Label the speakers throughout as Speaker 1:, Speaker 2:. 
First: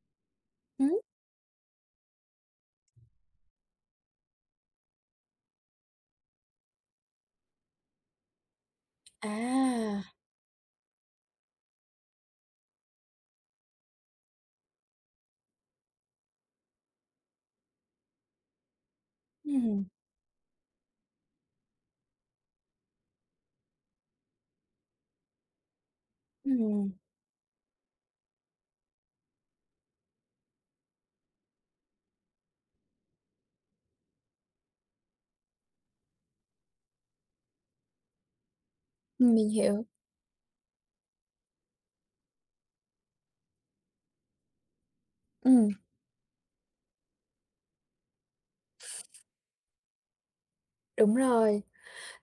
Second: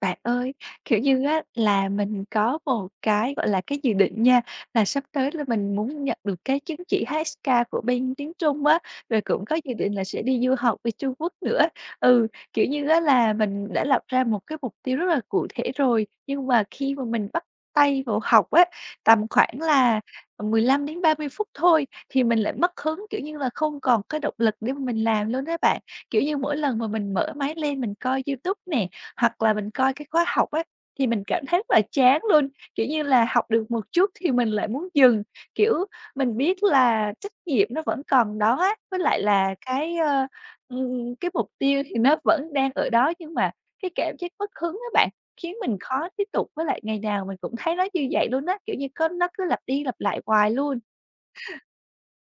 Speaker 1: Bạn ơi, kiểu
Speaker 2: Hửm?
Speaker 1: như á, là mình có một cái, gọi là, cái dự định nha, là sắp tới là mình muốn nhận được cái chứng chỉ HSK của bên tiếng Trung á, rồi cũng có dự định là
Speaker 2: À.
Speaker 1: sẽ đi du học bên Trung Quốc nữa. Ừ, kiểu như á, là mình đã lập ra một cái mục tiêu rất là cụ thể rồi, nhưng mà khi mà mình bắt tay vào học á, tầm khoảng
Speaker 2: Ừm.
Speaker 1: là, ừm, 15 đến 30 phút thôi thì mình lại mất hứng, kiểu như là không còn cái động lực để mà mình làm luôn á bạn. Kiểu như mỗi lần mà
Speaker 2: Ừm.
Speaker 1: mình mở máy lên mình coi YouTube nè, hoặc là mình coi cái khóa học á, thì mình cảm thấy rất là chán luôn. Kiểu như là, học được một chút thì mình lại muốn dừng. Kiểu, mình biết là trách nhiệm nó vẫn còn đó á, với lại
Speaker 2: Ừm, mình
Speaker 1: là
Speaker 2: hiểu.
Speaker 1: cái, ơ, ừm, cái mục tiêu thì nó vẫn đang ở đó. Nhưng mà cái cảm giác mất hứng á bạn, khiến
Speaker 2: Ừm.
Speaker 1: mình khó tiếp tục, với lại ngày nào mình cũng thấy nó như vậy luôn á, kiểu như, có nó cứ lặp đi lặp lại hoài luôn.
Speaker 2: Đúng rồi.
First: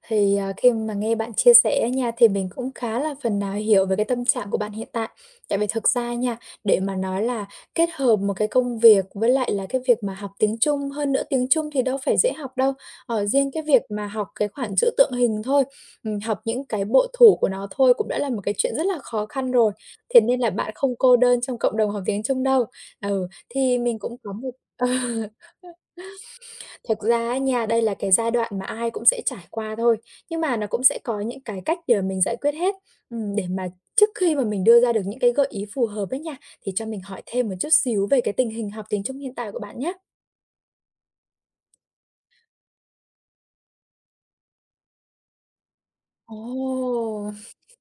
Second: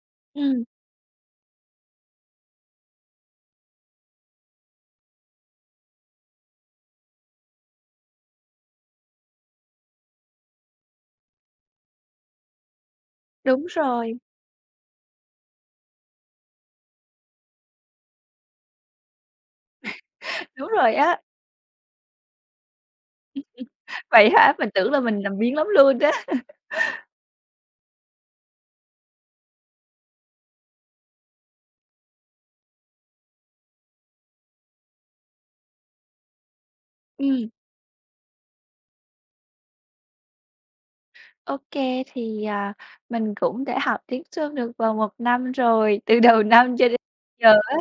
Speaker 2: Thì, à,
Speaker 1: Ừm.
Speaker 2: khi mà nghe bạn chia sẻ á nha, thì mình cũng khá là phần nào hiểu về cái tâm trạng của bạn hiện tại. Tại vì thực ra nha, để mà nói là kết hợp một cái công việc với lại là cái việc mà học tiếng Trung, hơn nữa tiếng Trung thì đâu phải dễ học đâu, ờ, riêng cái
Speaker 1: Đúng
Speaker 2: việc mà
Speaker 1: rồi.
Speaker 2: học cái khoản chữ tượng hình thôi, ừm, học những cái bộ thủ của nó thôi cũng đã là một cái chuyện rất là khó khăn rồi. Thế nên là
Speaker 1: Đúng
Speaker 2: bạn
Speaker 1: rồi
Speaker 2: không cô
Speaker 1: á.
Speaker 2: đơn trong cộng đồng học tiếng Trung đâu. Ừ, thì mình cũng
Speaker 1: Vậy
Speaker 2: có một
Speaker 1: hả? Mình tưởng là mình làm biếng lắm luôn á!
Speaker 2: thật ra á nha, đây là cái giai đoạn mà ai cũng sẽ trải qua thôi, nhưng mà nó cũng sẽ có những cái cách để mình giải quyết hết. Ừm, để mà trước khi mà mình đưa ra được những cái gợi ý phù hợp ấy nha, thì cho mình hỏi thêm
Speaker 1: Ừm.
Speaker 2: một chút xíu về cái tình hình học tiếng Trung hiện tại của bạn nhá?
Speaker 1: OK, thì, à, mình cũng đã học tiếng Trung được gần 1 năm rồi, từ đầu năm cho đến
Speaker 2: Ồ!
Speaker 1: giờ á.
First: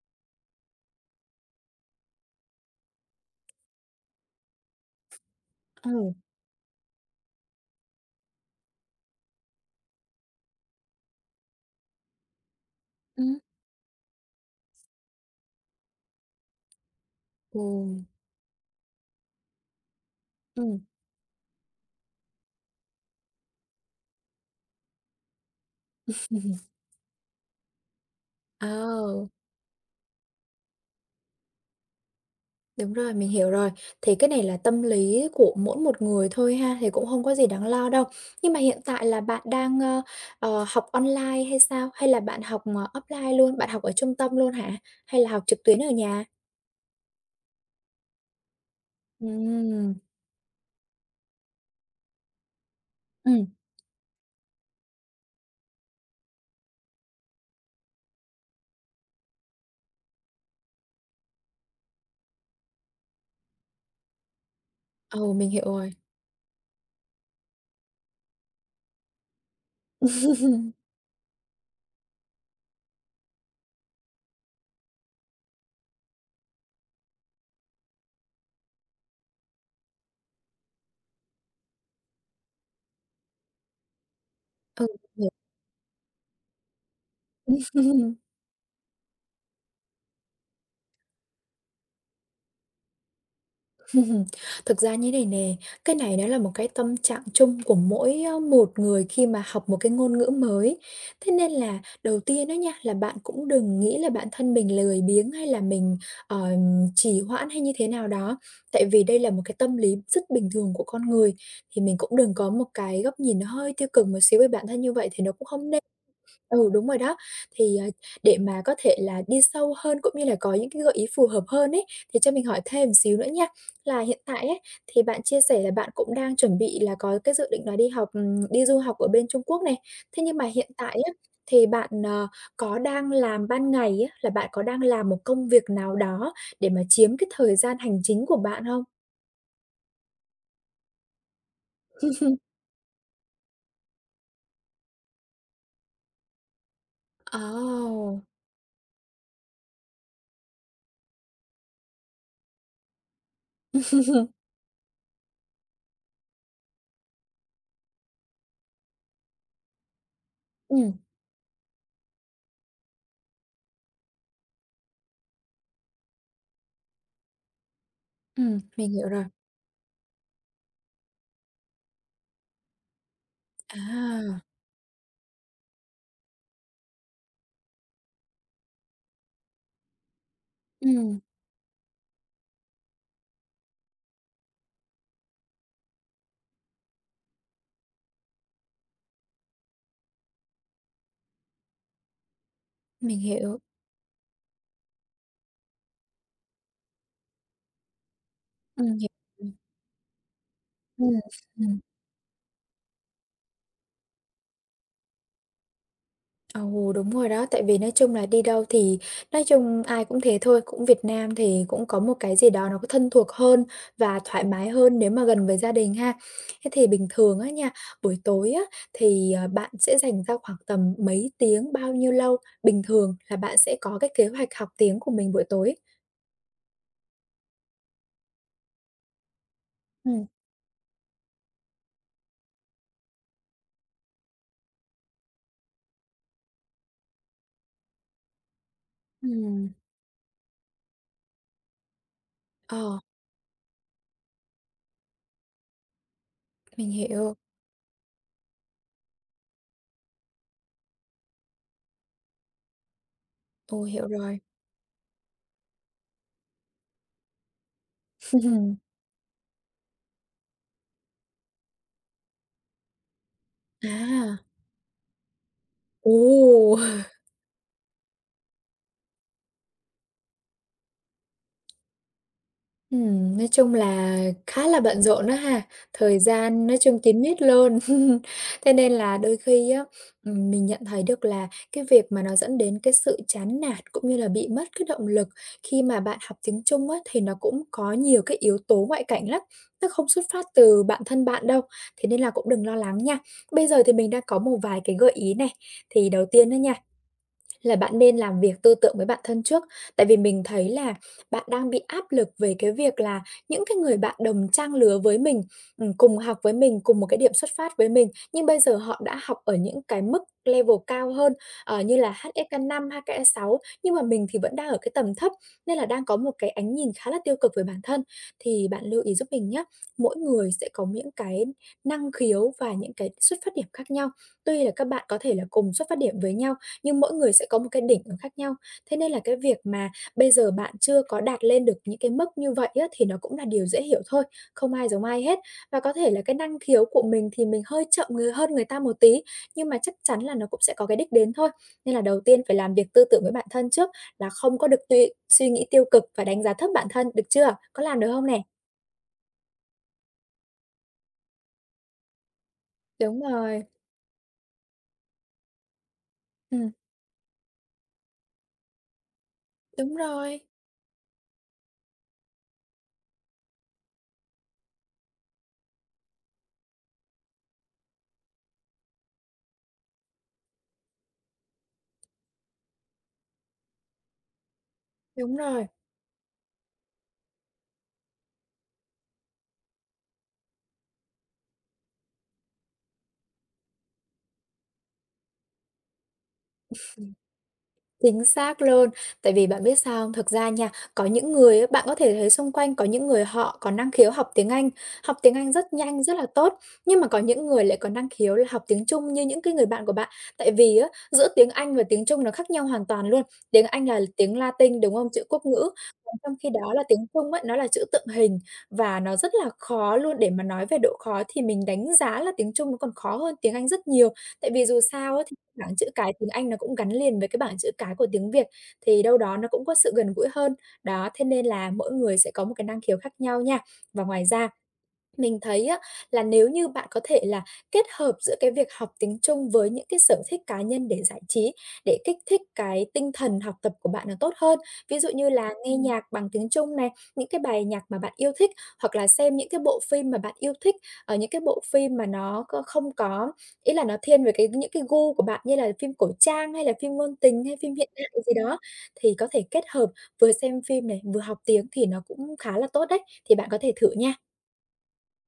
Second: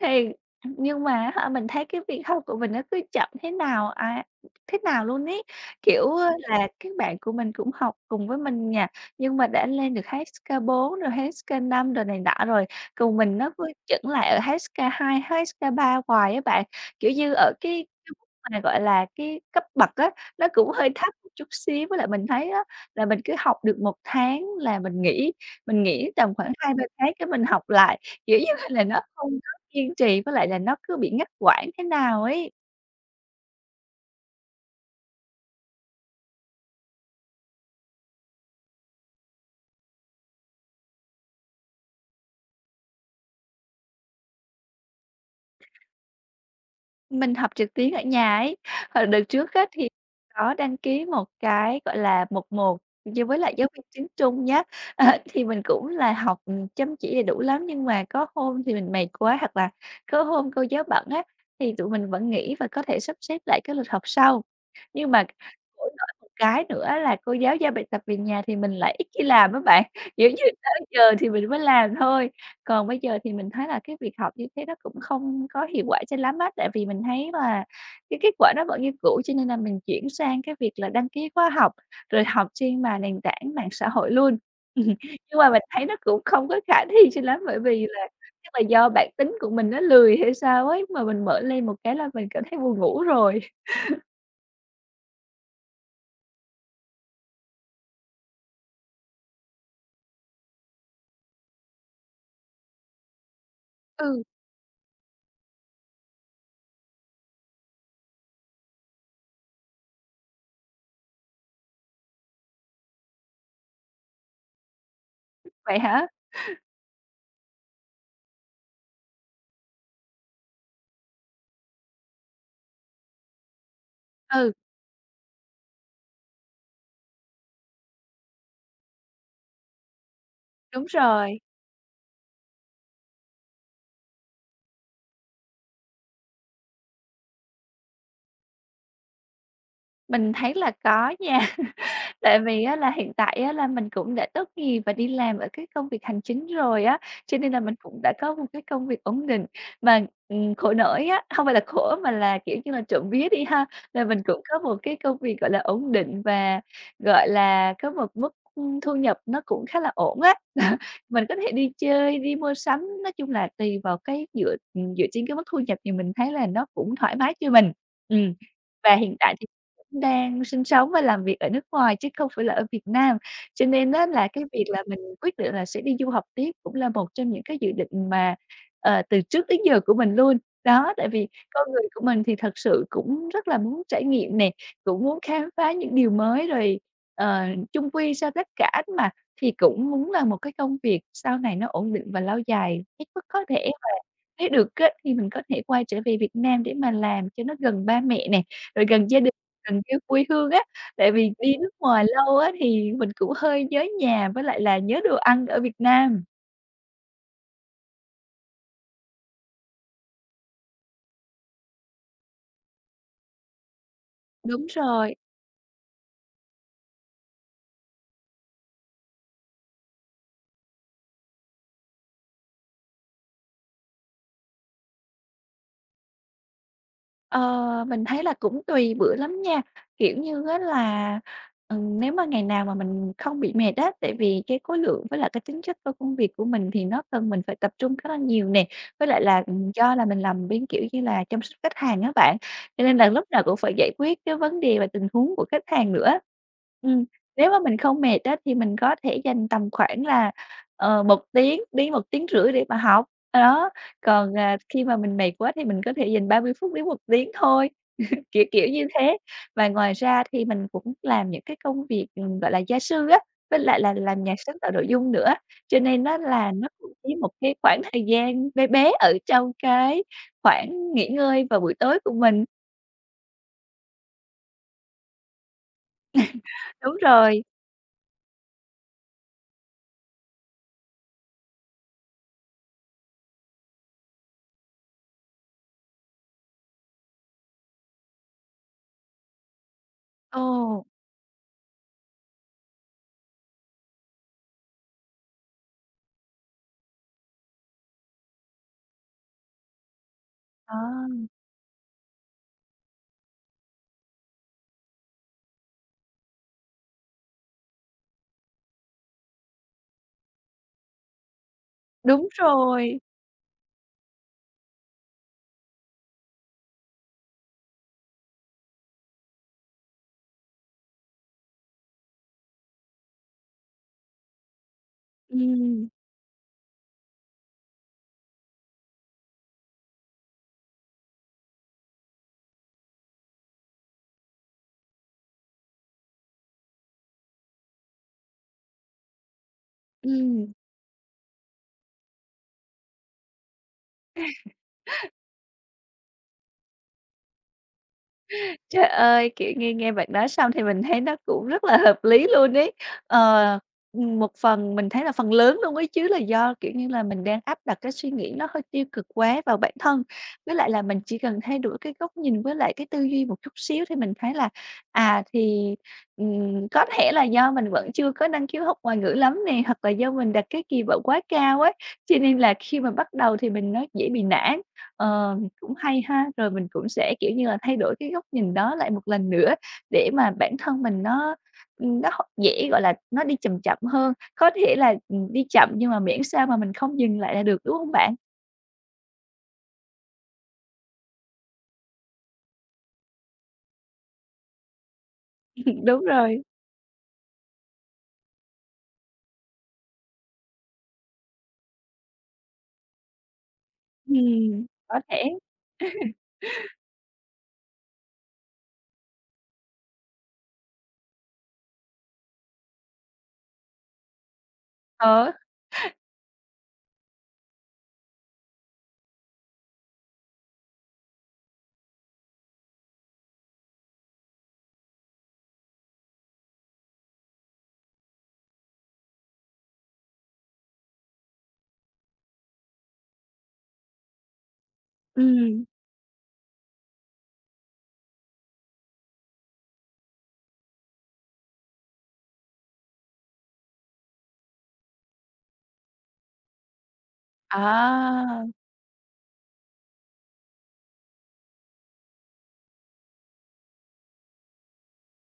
Speaker 1: Thì, nhưng mà á hả, mình thấy cái việc học của mình nó cứ chậm thế nào á thế nào luôn ấy. Kiểu,
Speaker 2: Ừ.
Speaker 1: ơ, là các bạn của mình cũng học cùng với mình nhà, nhưng mà đã lên được HSK4 rồi HSK5 rồi này nọ rồi. Còn mình
Speaker 2: Ừm.
Speaker 1: nó cứ chững lại ở HSK2, HSK3 hoài á bạn. Kiểu như, ở cái
Speaker 2: Ừ.
Speaker 1: [unintelligible] gọi là, cái cấp bậc á, nó cũng
Speaker 2: Ừm.
Speaker 1: hơi thấp [unintelligible] chút xíu. Với lại mình thấy á, là mình cứ học được 1 tháng là mình nghỉ, mình nghỉ tầm khoảng 2-3 tháng cái mình học lại. Kiểu như là là nó
Speaker 2: Ồ!
Speaker 1: không có kiên trì, với lại là nó cứ bị ngắt quãng thế nào ấy.
Speaker 2: Đúng rồi, mình hiểu rồi. Thì cái này là tâm lý của mỗi một người thôi ha, thì cũng hông có gì đáng lo đâu. Nhưng mà hiện tại là bạn đang, ơ, ờ, học online hay sao? Hay là bạn học, ờ, offline luôn, bạn học ở trung tâm luôn hả? Hay là học trực tuyến ở nhà?
Speaker 1: Mình học trực tuyến ở nhà ấy. Và đợt trước á, thì
Speaker 2: Ừm!
Speaker 1: có đăng ký một cái, gọi là, 1-1 như với
Speaker 2: Ừm.
Speaker 1: lại giáo viên tiếng Trung nhá. Ờ, thì mình cũng là học, ừm, chăm chỉ đầy đủ lắm, nhưng mà có hôm thì mình mệt quá, hoặc là có hôm cô giáo bận á, thì tụi mình vẫn nghỉ và có thể sắp xếp lại cái lịch học sau. Nhưng mà
Speaker 2: Ừ, mình hiểu
Speaker 1: khổ
Speaker 2: rồi.
Speaker 1: nỗi một cái nữa là cô giáo giao bài tập về nhà thì mình lại ít khi làm á bạn. Kiểu như, tới giờ thì mình mới làm thôi. Còn bây giờ thì mình thấy là cái việc học như thế nó cũng không có hiệu quả cho lắm á. Tại vì mình thấy là cái kết quả đó vẫn như cũ, cho nên là mình chuyển sang cái việc là đăng ký khóa học rồi học trên mà nền tảng mạng xã hội luôn.
Speaker 2: Ừ, [unintelligible]
Speaker 1: Nhưng mà mình thấy nó cũng không có khả thi cho lắm. Bởi vì là chắc là do bản tính của mình nó lười hay sao ấy, mà mình mở lên một cái là mình cảm thấy buồn ngủ rồi.
Speaker 2: Thực ra như thế này nè, cái này nó là một cái tâm trạng chung của mỗi, ơ, một người khi mà học một cái ngôn ngữ mới. Thế nên là đầu tiên á nha, là bạn cũng đừng nghĩ là
Speaker 1: Ừ.
Speaker 2: bản thân mình lười biếng hay là mình, ờ, trì hoãn hay như thế nào đó. Tại vì đây là một cái tâm lý rất bình thường của con người. Thì mình cũng đừng có một cái góc nhìn nó hơi tiêu cực một xíu về bản thân như vậy thì nó cũng không
Speaker 1: Vậy
Speaker 2: nên.
Speaker 1: hả?
Speaker 2: Ừ, đúng rồi đó. Thì, à, để mà có thể là đi sâu hơn cũng như là có những cái gợi ý phù hợp hơn ấy, thì cho mình hỏi thêm một xíu nữa nha. Là hiện tại
Speaker 1: Ừ.
Speaker 2: ấy, thì bạn chia sẻ là bạn cũng đang chuẩn bị là có cái dự định là đi học ừm, đi du học ở bên Trung Quốc này. Thế nhưng mà hiện
Speaker 1: Đúng
Speaker 2: tại á,
Speaker 1: rồi!
Speaker 2: thì bạn, ờ, có đang làm ban ngày á, là bạn có đang làm một công việc nào đó để mà chiếm cái thời gian hành chính của bạn hông?
Speaker 1: Mình thấy là có nha.
Speaker 2: Ừm.
Speaker 1: Tại vì á là hiện tại á là mình cũng đã tốt nghiệp và đi làm ở cái công việc hành chính rồi á, cho
Speaker 2: À,
Speaker 1: nên là mình cũng đã
Speaker 2: ồ!
Speaker 1: có một cái công việc ổn định. Mà, ừm, khổ nỗi á, không phải là khổ mà là, kiểu như là, trộm vía đi ha, là mình cũng có một cái công việc, gọi là, ổn định và, gọi là, có một mức, ưm, thu nhập nó cũng khá là ổn á.
Speaker 2: Ừm.
Speaker 1: Mình có thể đi chơi, đi mua sắm, nói chung là tùy vào cái dựa, ừm, dựa trên cái mức thu nhập thì mình thấy là nó cũng thoải mái cho mình. Ừm,
Speaker 2: Ừm, mình
Speaker 1: và
Speaker 2: hiểu
Speaker 1: hiện
Speaker 2: rồi.
Speaker 1: tại thì cũng đang sinh sống và làm việc ở nước ngoài chứ không phải là ở Việt Nam. Cho nên á, là, cái
Speaker 2: À!
Speaker 1: việc là mình quyết định là sẽ đi du học tiếp cũng là một trong những cái dự định mà, ờ, từ trước đến giờ của mình luôn. Đó, tại
Speaker 2: Ừm.
Speaker 1: vì con người của mình thì thật sự cũng rất là muốn trải nghiệm nè, cũng muốn khám phá những điều mới. Rồi, ờ, chung quy sau tất cả mà thì cũng muốn làm một cái công việc sau này nó ổn định và lâu dài hết
Speaker 2: Mình
Speaker 1: mức có
Speaker 2: hiểu.
Speaker 1: thể và nếu được á, thì mình có thể quay trở về Việt Nam để mà làm cho nó gần ba mẹ nè, rồi
Speaker 2: Ừm, hỉ
Speaker 1: gần gia đình,
Speaker 2: [unintelligible]
Speaker 1: gần cái quê hương á.
Speaker 2: Ừm,
Speaker 1: Tại vì đi nước
Speaker 2: ừm.
Speaker 1: ngoài lâu á thì mình cũng hơi nhớ nhà với lại là nhớ đồ ăn ở Việt Nam.
Speaker 2: Ồ, đúng rồi đó. Tại vì nói chung là đi đâu thì nói chung ai cũng thế thôi, cũng Việt Nam thì cũng có một cái gì đó nó có thân thuộc hơn và thoải
Speaker 1: Đúng
Speaker 2: mái hơn nếu
Speaker 1: rồi.
Speaker 2: mà gần với gia đình ha. Thế thì bình thường á nha, buổi tối á thì, ờ, bạn sẽ dành ra khoảng tầm mấy tiếng, bao nhiêu lâu bình thường là bạn sẽ có cái kế hoạch học tiếng của mình buổi tối?
Speaker 1: Ờ, mình thấy là cũng tùy bữa lắm nha. Kiểu
Speaker 2: Ừm.
Speaker 1: như á là, ừm, nếu mà ngày nào mà mình không bị mệt á, tại vì cái khối lượng với lại cái tính chất tôi công việc của mình thì nó cần mình phải tập trung khá là nhiều nè, với lại là, ừm,
Speaker 2: Ừm.
Speaker 1: do là mình làm bên, kiểu như là, chăm sóc khách hàng á bạn, cho nên
Speaker 2: Ờ.
Speaker 1: là lúc nào cũng phải giải quyết cái vấn đề về tình huống của khách hàng nữa.
Speaker 2: Mình
Speaker 1: Ừm,
Speaker 2: hiểu.
Speaker 1: nếu mà mình không mệt á, thì mình có thể dành tầm khoảng là ờ, 1 tiếng đến 1,5 tiếng để mà học, đó,
Speaker 2: Ồ, hiểu
Speaker 1: còn,
Speaker 2: rồi.
Speaker 1: à, khi mà mình mệt quá thì mình có thể dành 30 phút đến 1 tiếng thôi, kiểu, kiểu, như thế. Và ngoài ra thì mình cũng làm những cái công việc, ừm, gọi là, gia sư á, với lại là làm nhà
Speaker 2: À.
Speaker 1: sáng tạo nội dung nữa, cho nên á là nó
Speaker 2: Ồ!
Speaker 1: cũng chiếm một cái khoảng thời gian be bé ở trong cái khoảng nghỉ ngơi vào buổi tối của mình.
Speaker 2: Ừm, nói chung là khá là bận rộn á ha, thời gian nói
Speaker 1: Đúng
Speaker 2: chung kín mít
Speaker 1: rồi.
Speaker 2: luôn. Thế nên là đôi khi á, ừm, mình nhận thấy được là cái việc mà nó dẫn đến cái sự chán nản cũng như là bị mất cái động lực khi mà bạn học tiếng Trung á, thì nó cũng có nhiều cái yếu tố ngoại cảnh lắm, nó không xuất phát từ
Speaker 1: Ồ.
Speaker 2: bản thân bạn đâu, thế nên là cũng đừng lo lắng nha. Bây giờ thì mình đang có một vài cái gợi ý này. Thì đầu tiên á nha, là bạn nên làm việc tư tưởng với bản thân trước, tại vì mình thấy là
Speaker 1: À.
Speaker 2: bạn đang bị áp lực về cái việc là những cái người bạn đồng trang lứa với mình, ừm, cùng học với mình, cùng một cái điểm xuất phát với mình, nhưng bây giờ họ đã học ở những cái mức level cao hơn, ờ, như là
Speaker 1: Đúng
Speaker 2: HSK5,
Speaker 1: rồi.
Speaker 2: HSK6, nhưng mà mình thì vẫn đang ở cái tầm thấp nên là đang có một cái ánh nhìn khá là tiêu cực về bản thân. Thì bạn lưu ý giúp mình nhá, mỗi người sẽ có những cái năng khiếu và những cái xuất phát điểm khác nhau, tuy là các bạn có thể là cùng xuất
Speaker 1: Ừm.
Speaker 2: phát điểm với nhau nhưng mỗi người sẽ có một cái đỉnh nó khác nhau, thế nên là cái việc mà bây giờ bạn chưa có đạt lên được những cái mức như vậy á, thì nó cũng là điều dễ hiểu thôi, không ai giống ai hết. Và có thể là cái năng khiếu của mình thì mình hơi chậm người hơn người ta một tí nhưng mà chắc chắn là nó
Speaker 1: Ừm.
Speaker 2: cũng sẽ có cái đích đến thôi, nên là đầu tiên phải làm việc tư tưởng với bản thân trước là không có được tuy suy nghĩ tiêu cực và đánh giá thấp bản thân, được chưa? Có làm được hông nè?
Speaker 1: Trời ơi, kiểu, nghe nghe bạn nói xong thì mình thấy nó cũng rất là hợp lý luôn ấy,
Speaker 2: Đúng
Speaker 1: ờ,
Speaker 2: rồi.
Speaker 1: ừm, một phần mình thấy là phần lớn luôn ấy chứ, là do, kiểu
Speaker 2: Ừm.
Speaker 1: như là, mình đang áp đặt cái suy nghĩ nó hơi tiêu cực quá vào bản
Speaker 2: Đúng
Speaker 1: thân,
Speaker 2: rồi.
Speaker 1: với lại là mình chỉ cần thay đổi cái góc nhìn với lại cái tư duy một chút xíu thì mình thấy là, à, thì, ừm, có thể là do mình vẫn chưa có năng khiếu học ngoại ngữ lắm nè hoặc là do mình đặt cái kỳ vọng quá cao ấy, cho nên là khi mà bắt đầu thì mình nói dễ bị nản.
Speaker 2: Đúng
Speaker 1: Ờm,
Speaker 2: rồi.
Speaker 1: cũng hay ha, rồi mình cũng sẽ, kiểu như là, thay đổi cái góc nhìn đó lại một lần nữa để mà bản thân mình nó, ừm, nó học dễ gọi là, nó đi chầm chậm hơn có thể là, ừm, đi chậm nhưng mà miễn sao mà mình không dừng lại là được, đúng hông bạn?
Speaker 2: Chính xác luôn, tại vì bạn biết sao hông? Thực ra nha, có những người á, bạn có thể thấy xung quanh có những người họ có năng khiếu học tiếng Anh, học tiếng Anh rất nhanh,
Speaker 1: Đúng
Speaker 2: rất là
Speaker 1: rồi.
Speaker 2: tốt, nhưng mà có những người lại có năng khiếu là học tiếng Trung như những cái người bạn của bạn. Tại vì á, giữa tiếng Anh và tiếng Trung nó khác nhau hoàn toàn luôn. Tiếng Anh là tiếng
Speaker 1: Ừm,
Speaker 2: Latinh, đúng
Speaker 1: có
Speaker 2: hông? Chữ
Speaker 1: thể.
Speaker 2: quốc ngữ. Còn trong khi đó là tiếng Trung á, nó là chữ tượng hình và nó rất là khó luôn, để mà nói về độ khó thì mình đánh giá là tiếng Trung nó còn khó hơn tiếng Anh rất nhiều. Tại vì dù sao á,
Speaker 1: Ờ.
Speaker 2: thì bảng chữ cái tiếng Anh nó cũng gắn liền với cái bảng chữ cái của tiếng Việt, thì đâu đó nó cũng có sự gần gũi hơn. Đó, thế nên là mỗi người sẽ có một cái năng khiếu khác nhau nha. Và ngoài ra, mình thấy á, là nếu như bạn có thể là kết hợp giữa cái việc học tiếng Trung với những cái sở thích cá nhân để giải trí, để kích thích cái tinh thần học tập của bạn nó tốt hơn. Ví dụ như là
Speaker 1: Ừm.
Speaker 2: nghe nhạc bằng tiếng Trung này, những cái bài nhạc mà bạn yêu thích hoặc là xem những cái bộ phim mà bạn yêu thích, ờ, những cái bộ phim mà nó c không có ý là nó thiên về cái những cái gu của bạn như là phim cổ trang hay là phim ngôn tình hay phim hiện đại gì
Speaker 1: À.
Speaker 2: đó, thì có thể kết hợp vừa xem phim này, vừa học tiếng thì nó cũng khá là tốt đấy, thì bạn có thể thử nha.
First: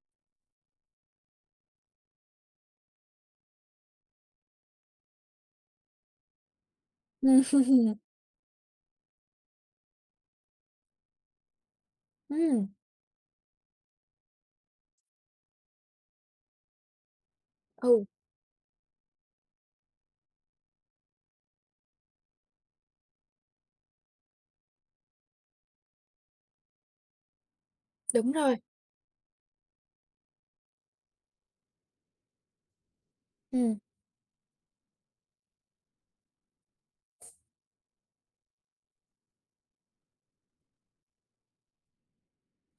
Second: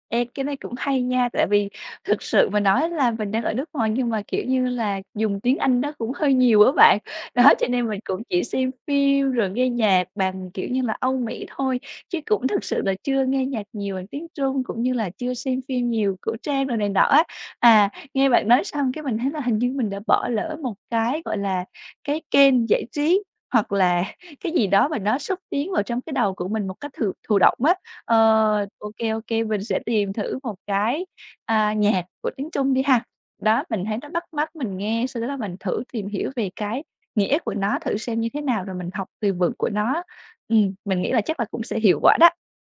Speaker 1: Ê, cái này cũng hay nha. Tại vì thực sự mà nói là mình đang ở nước ngoài nhưng mà, kiểu như là, dùng tiếng Anh nó cũng hơi nhiều á bạn. Đó, cho nên mình cũng chỉ xem phim rồi nghe nhạc bằng, kiểu như là, Âu Mỹ thôi chứ cũng thực
Speaker 2: Ừm.
Speaker 1: sự là chưa nghe nhạc nhiều bằng tiếng Trung, cũng như là chưa xem phim nhiều, cổ trang đồ này nọ á. À,
Speaker 2: Ừ.
Speaker 1: nghe bạn nói xong cái mình thấy là hình như mình đã bỏ lỡ một cái, gọi là, cái kênh giải trí hoặc là cái gì đó mà nó xúc tiến vào trong cái đầu của mình một cách thụ thụ động á.
Speaker 2: Đúng rồi.
Speaker 1: Ờ, ô kê, ô kê, mình sẽ tìm thử một cái, à, nhạc của tiếng Trung đi ha, đó,
Speaker 2: Ừm.
Speaker 1: mình thấy nó bắt mắt mình nghe, sau đó là mình thử tìm hiểu về cái nghĩa của nó thử xem như thế nào, rồi mình học từ vựng của nó. Ừm, mình nghĩ là chắc là cũng sẽ hiệu quả đó.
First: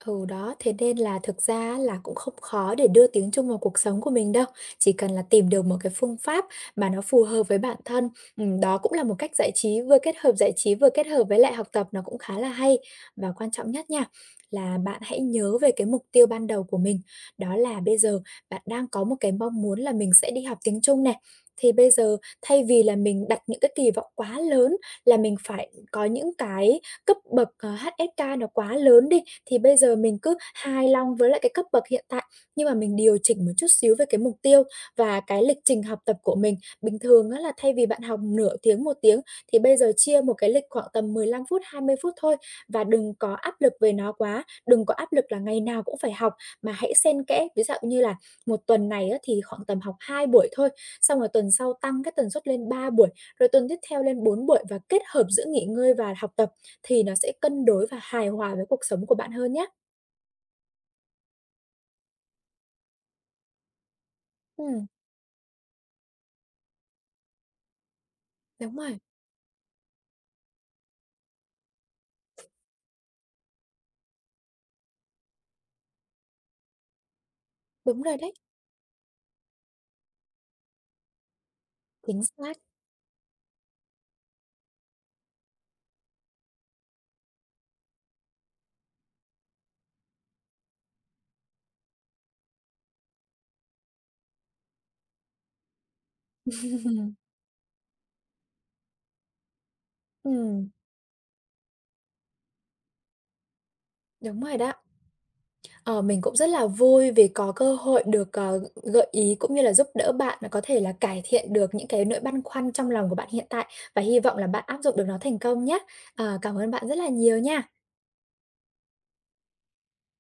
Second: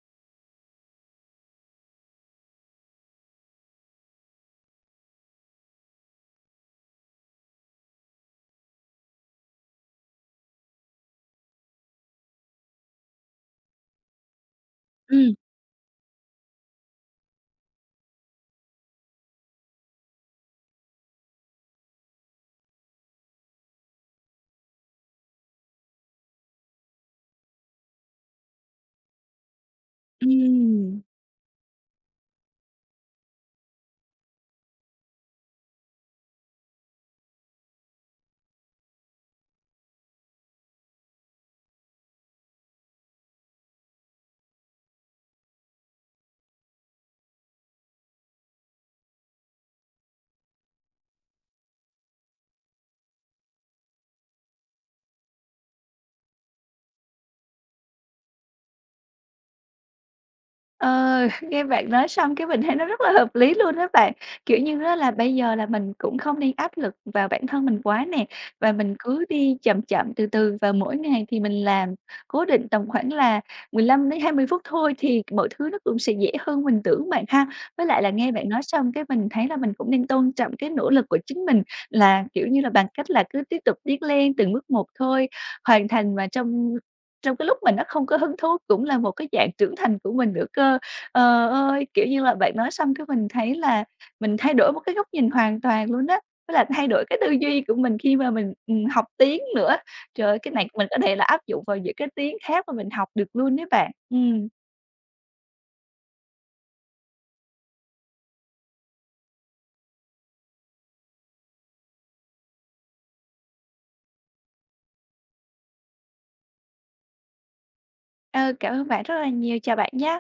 Speaker 2: Ừ, đó, thế nên là thực ra á là cũng không khó để đưa tiếng Trung vào cuộc sống của mình đâu. Chỉ cần là tìm được một cái phương pháp mà nó phù hợp với bản thân, ừm, đó cũng là một cách giải trí, vừa kết hợp giải trí, vừa kết hợp với lại học tập nó cũng khá là hay. Và quan trọng nhất nha, là bạn hãy
Speaker 1: Ừm.
Speaker 2: nhớ về cái mục tiêu ban đầu của mình, đó là bây giờ bạn đang có một cái mong muốn là mình sẽ đi học tiếng Trung nè, thì bây giờ thay vì là mình đặt những cái kỳ vọng quá lớn là mình phải có những cái cấp bậc, ờ, HSK nó quá lớn đi, thì bây giờ mình cứ hài
Speaker 1: Ừm.
Speaker 2: lòng với lại cái cấp bậc hiện tại, nhưng mà mình điều chỉnh một chút xíu về cái mục tiêu và cái lịch trình học tập của mình. Bình thường á là thay vì bạn học nửa tiếng, 1 tiếng thì bây giờ chia một cái lịch khoảng tầm 15 phút, 20 phút thôi và đừng có áp lực về nó quá, đừng có áp lực là ngày nào cũng phải học, mà hãy xen kẽ ví dạo như là 1 tuần này á thì khoảng tầm học 2 buổi thôi, xong rồi tuần sau tăng cái tần suất lên 3 buổi, rồi tuần tiếp theo lên 4 buổi và kết hợp giữa nghỉ ngơi và học tập, thì nó sẽ cân đối và hài hòa với cuộc sống của bạn hơn nhá.
Speaker 1: Ờ, nghe bạn nói xong cái mình thấy nó rất là hợp lý luôn á bạn. Kiểu như
Speaker 2: Ừm.
Speaker 1: á, là bây giờ là mình cũng không nên áp lực vào bản thân mình quá nè, và
Speaker 2: Đúng
Speaker 1: mình
Speaker 2: rồi.
Speaker 1: cứ đi chậm chậm từ từ, và mỗi ngày thì mình làm cố định tầm khoảng là 15 đến 20 phút thôi thì mọi thứ nó cũng sẽ dễ hơn mình tưởng bạn ha. Với lại
Speaker 2: Đúng
Speaker 1: là,
Speaker 2: rồi
Speaker 1: nghe
Speaker 2: đấy.
Speaker 1: bạn nói xong cái mình thấy là mình cũng nên tôn trọng cái nỗ lực của chính mình,
Speaker 2: Chính
Speaker 1: là kiểu
Speaker 2: xác.
Speaker 1: như, bằng cách là cứ tiếp tục tiến lên từng bước một thôi, hoàn thành mà trong trong cái lúc mình nó không có hứng thú cũng là một cái dạng trưởng thành của mình nữa cơ. Ờ ơi, kiểu như là, bạn nói xong cái, mình thấy là mình thay đổi một cái góc nhìn hoàn toàn luôn á, với lại thay đổi cái tư duy của mình khi mà mình, ừm, học tiếng nữa. Trời ơi, cái này
Speaker 2: Ừm.
Speaker 1: mình có thể là áp dụng vào những cái tiếng khác mà mình học được luôn ấy bạn.
Speaker 2: Đúng
Speaker 1: Ừm.
Speaker 2: rồi đó. Ờ, mình cũng rất là vui vì có cơ hội được, ờ, g gợi ý cũng như là giúp đỡ bạn là có thể là cải thiện được những cái nỗi băn khoăn trong lòng của bạn hiện tại. Và hy vọng là bạn áp dụng được nó thành công nhá. Ờ, cảm ơn bạn rất là nhiều nha.
Speaker 1: Ờ, cảm ơn bạn rất là nhiều. Chào bạn nhá.